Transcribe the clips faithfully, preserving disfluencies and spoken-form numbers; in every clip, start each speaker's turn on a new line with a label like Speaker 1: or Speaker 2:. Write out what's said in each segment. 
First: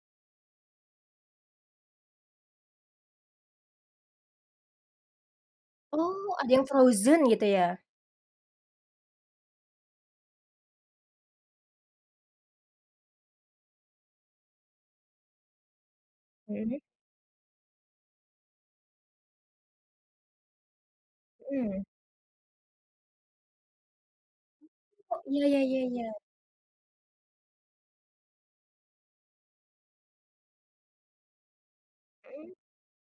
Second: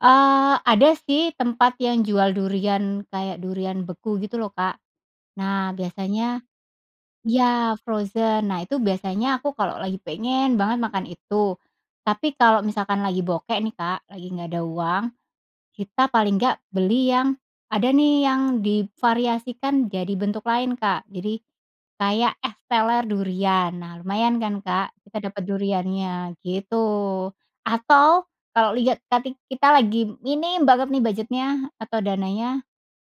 Speaker 1: Eee, ada sih, tempat yang jual durian, kayak durian beku gitu, lho, Kak. Nah,
Speaker 2: Oh.
Speaker 1: biasanya
Speaker 2: Ada yang frozen, gitu ya?
Speaker 1: ya frozen. Nah, itu biasanya aku kalau lagi pengen banget makan itu. Tapi kalau misalkan lagi bokek nih, Kak, lagi nggak ada uang. Kita paling nggak
Speaker 2: [unintelligible]
Speaker 1: beli yang ada nih, yang divariasikan jadi bentuk lain, Kak. Jadi,
Speaker 2: Mmm.
Speaker 1: kayak es teler durian. Nah, lumayan kan, Kak,
Speaker 2: Oh.
Speaker 1: kita dapat
Speaker 2: Iya, ya ya ya.
Speaker 1: duriannya, gitu. Atau, kalau lihat tadi kita lagi ini banget nih, budget-nya atau
Speaker 2: Mmm.
Speaker 1: dananya,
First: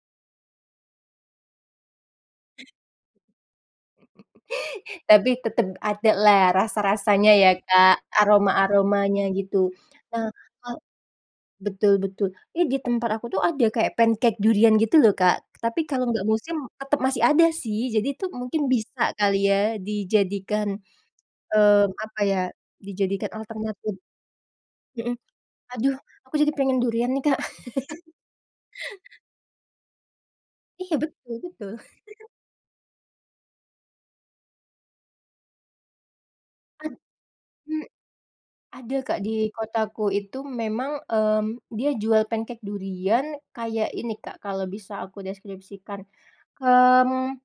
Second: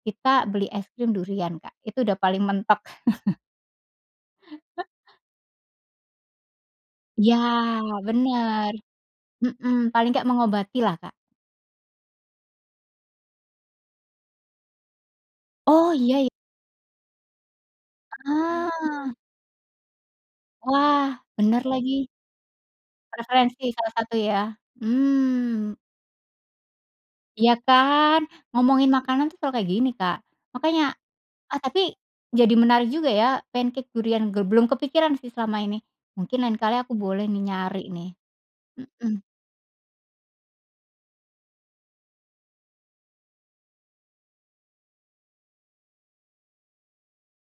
Speaker 1: kita beli es krim durian, Kak. Itu udah paling mentok.
Speaker 2: Tapi, tetep adalah, rasa-rasanya
Speaker 1: Iya,
Speaker 2: ya, Kak?
Speaker 1: bener.
Speaker 2: Aroma-aromanya, gitu.
Speaker 1: Mhm. Paling nggak
Speaker 2: Nah, eee
Speaker 1: mengobatilah, Kak.
Speaker 2: betul betul. Iya di tempat aku tuh, ada kayak pancake durian gitu loh, Kak. Tapi
Speaker 1: Oh,
Speaker 2: kalo
Speaker 1: iya
Speaker 2: nggak
Speaker 1: y
Speaker 2: musim, tetep masih ada sih. Jadi tuh, mungkin bisa
Speaker 1: Ah!
Speaker 2: kali ya dijadikan,
Speaker 1: Wah! Bener
Speaker 2: mmm,
Speaker 1: lagi.
Speaker 2: apa ya? Dijadikan
Speaker 1: Referensi salah
Speaker 2: alternatif.
Speaker 1: satu, ya?
Speaker 2: Heeh.
Speaker 1: Mmm.
Speaker 2: Aduh! Aku jadi pengen durian nih, Kak.
Speaker 1: Iya kan? Ngomongin makanan tuh selalu kayak gini, Kak. Makanya
Speaker 2: Iya, betul
Speaker 1: eee,
Speaker 2: betul.
Speaker 1: tapi jadi menarik juga ya? Pancake durian, ge belum kepikiran sih, selama ini. Mungkin lain kali
Speaker 2: He
Speaker 1: aku boleh nih, nyari
Speaker 2: hmm.
Speaker 1: nih.
Speaker 2: Ada
Speaker 1: Mhm.
Speaker 2: Kak. Di kotaku itu memang, mmm, dia jual pancake durian. Kayak ini Kak, kalau bisa aku deskripsikan. Mmm,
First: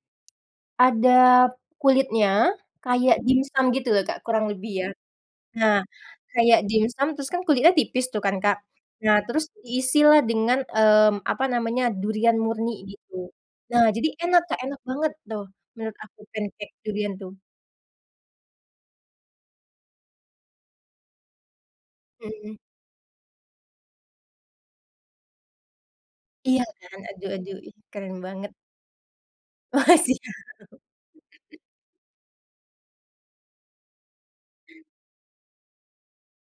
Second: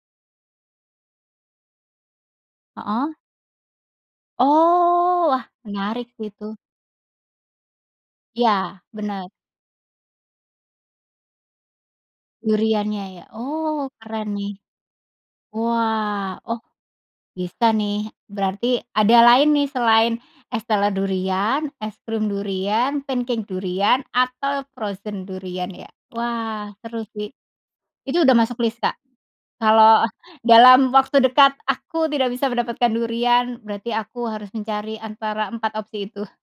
Speaker 2: ada kulitnya,
Speaker 1: Heeh.
Speaker 2: kayak dimsum gitu lho, Kak kurang lebih ya.
Speaker 1: Oh! Wah,
Speaker 2: Nah,
Speaker 1: menarik sih, itu.
Speaker 2: kayak dimsum, terus kan kulitnya tipis tuh kan, Kak.
Speaker 1: Iya.
Speaker 2: Nah
Speaker 1: Bener.
Speaker 2: terus, diisilah dengan, mmm apa namanya, durian murni,
Speaker 1: Duriannya ya?
Speaker 2: gitu. Nah
Speaker 1: Oh,
Speaker 2: jadi
Speaker 1: keren
Speaker 2: enak
Speaker 1: nih.
Speaker 2: Kak, enak banget tuh, menurut aku,
Speaker 1: Wah! Oh,
Speaker 2: pancake durian tuh.
Speaker 1: bisa nih, berarti ada lain nih, selain es teler durian, es krim
Speaker 2: Mhm.
Speaker 1: durian, pancake durian, atau frozen durian ya?
Speaker 2: Iya,
Speaker 1: Wah!
Speaker 2: kan?
Speaker 1: Seru sih.
Speaker 2: Aduh aduh, ih keren
Speaker 1: Itu udah
Speaker 2: banget.
Speaker 1: masuk list, Kak. Kalau
Speaker 2: Makasih, Kak.
Speaker 1: dalam waktu dekat aku tidak bisa mendapatkan durian, berarti aku harus mencari antara empat opsi itu.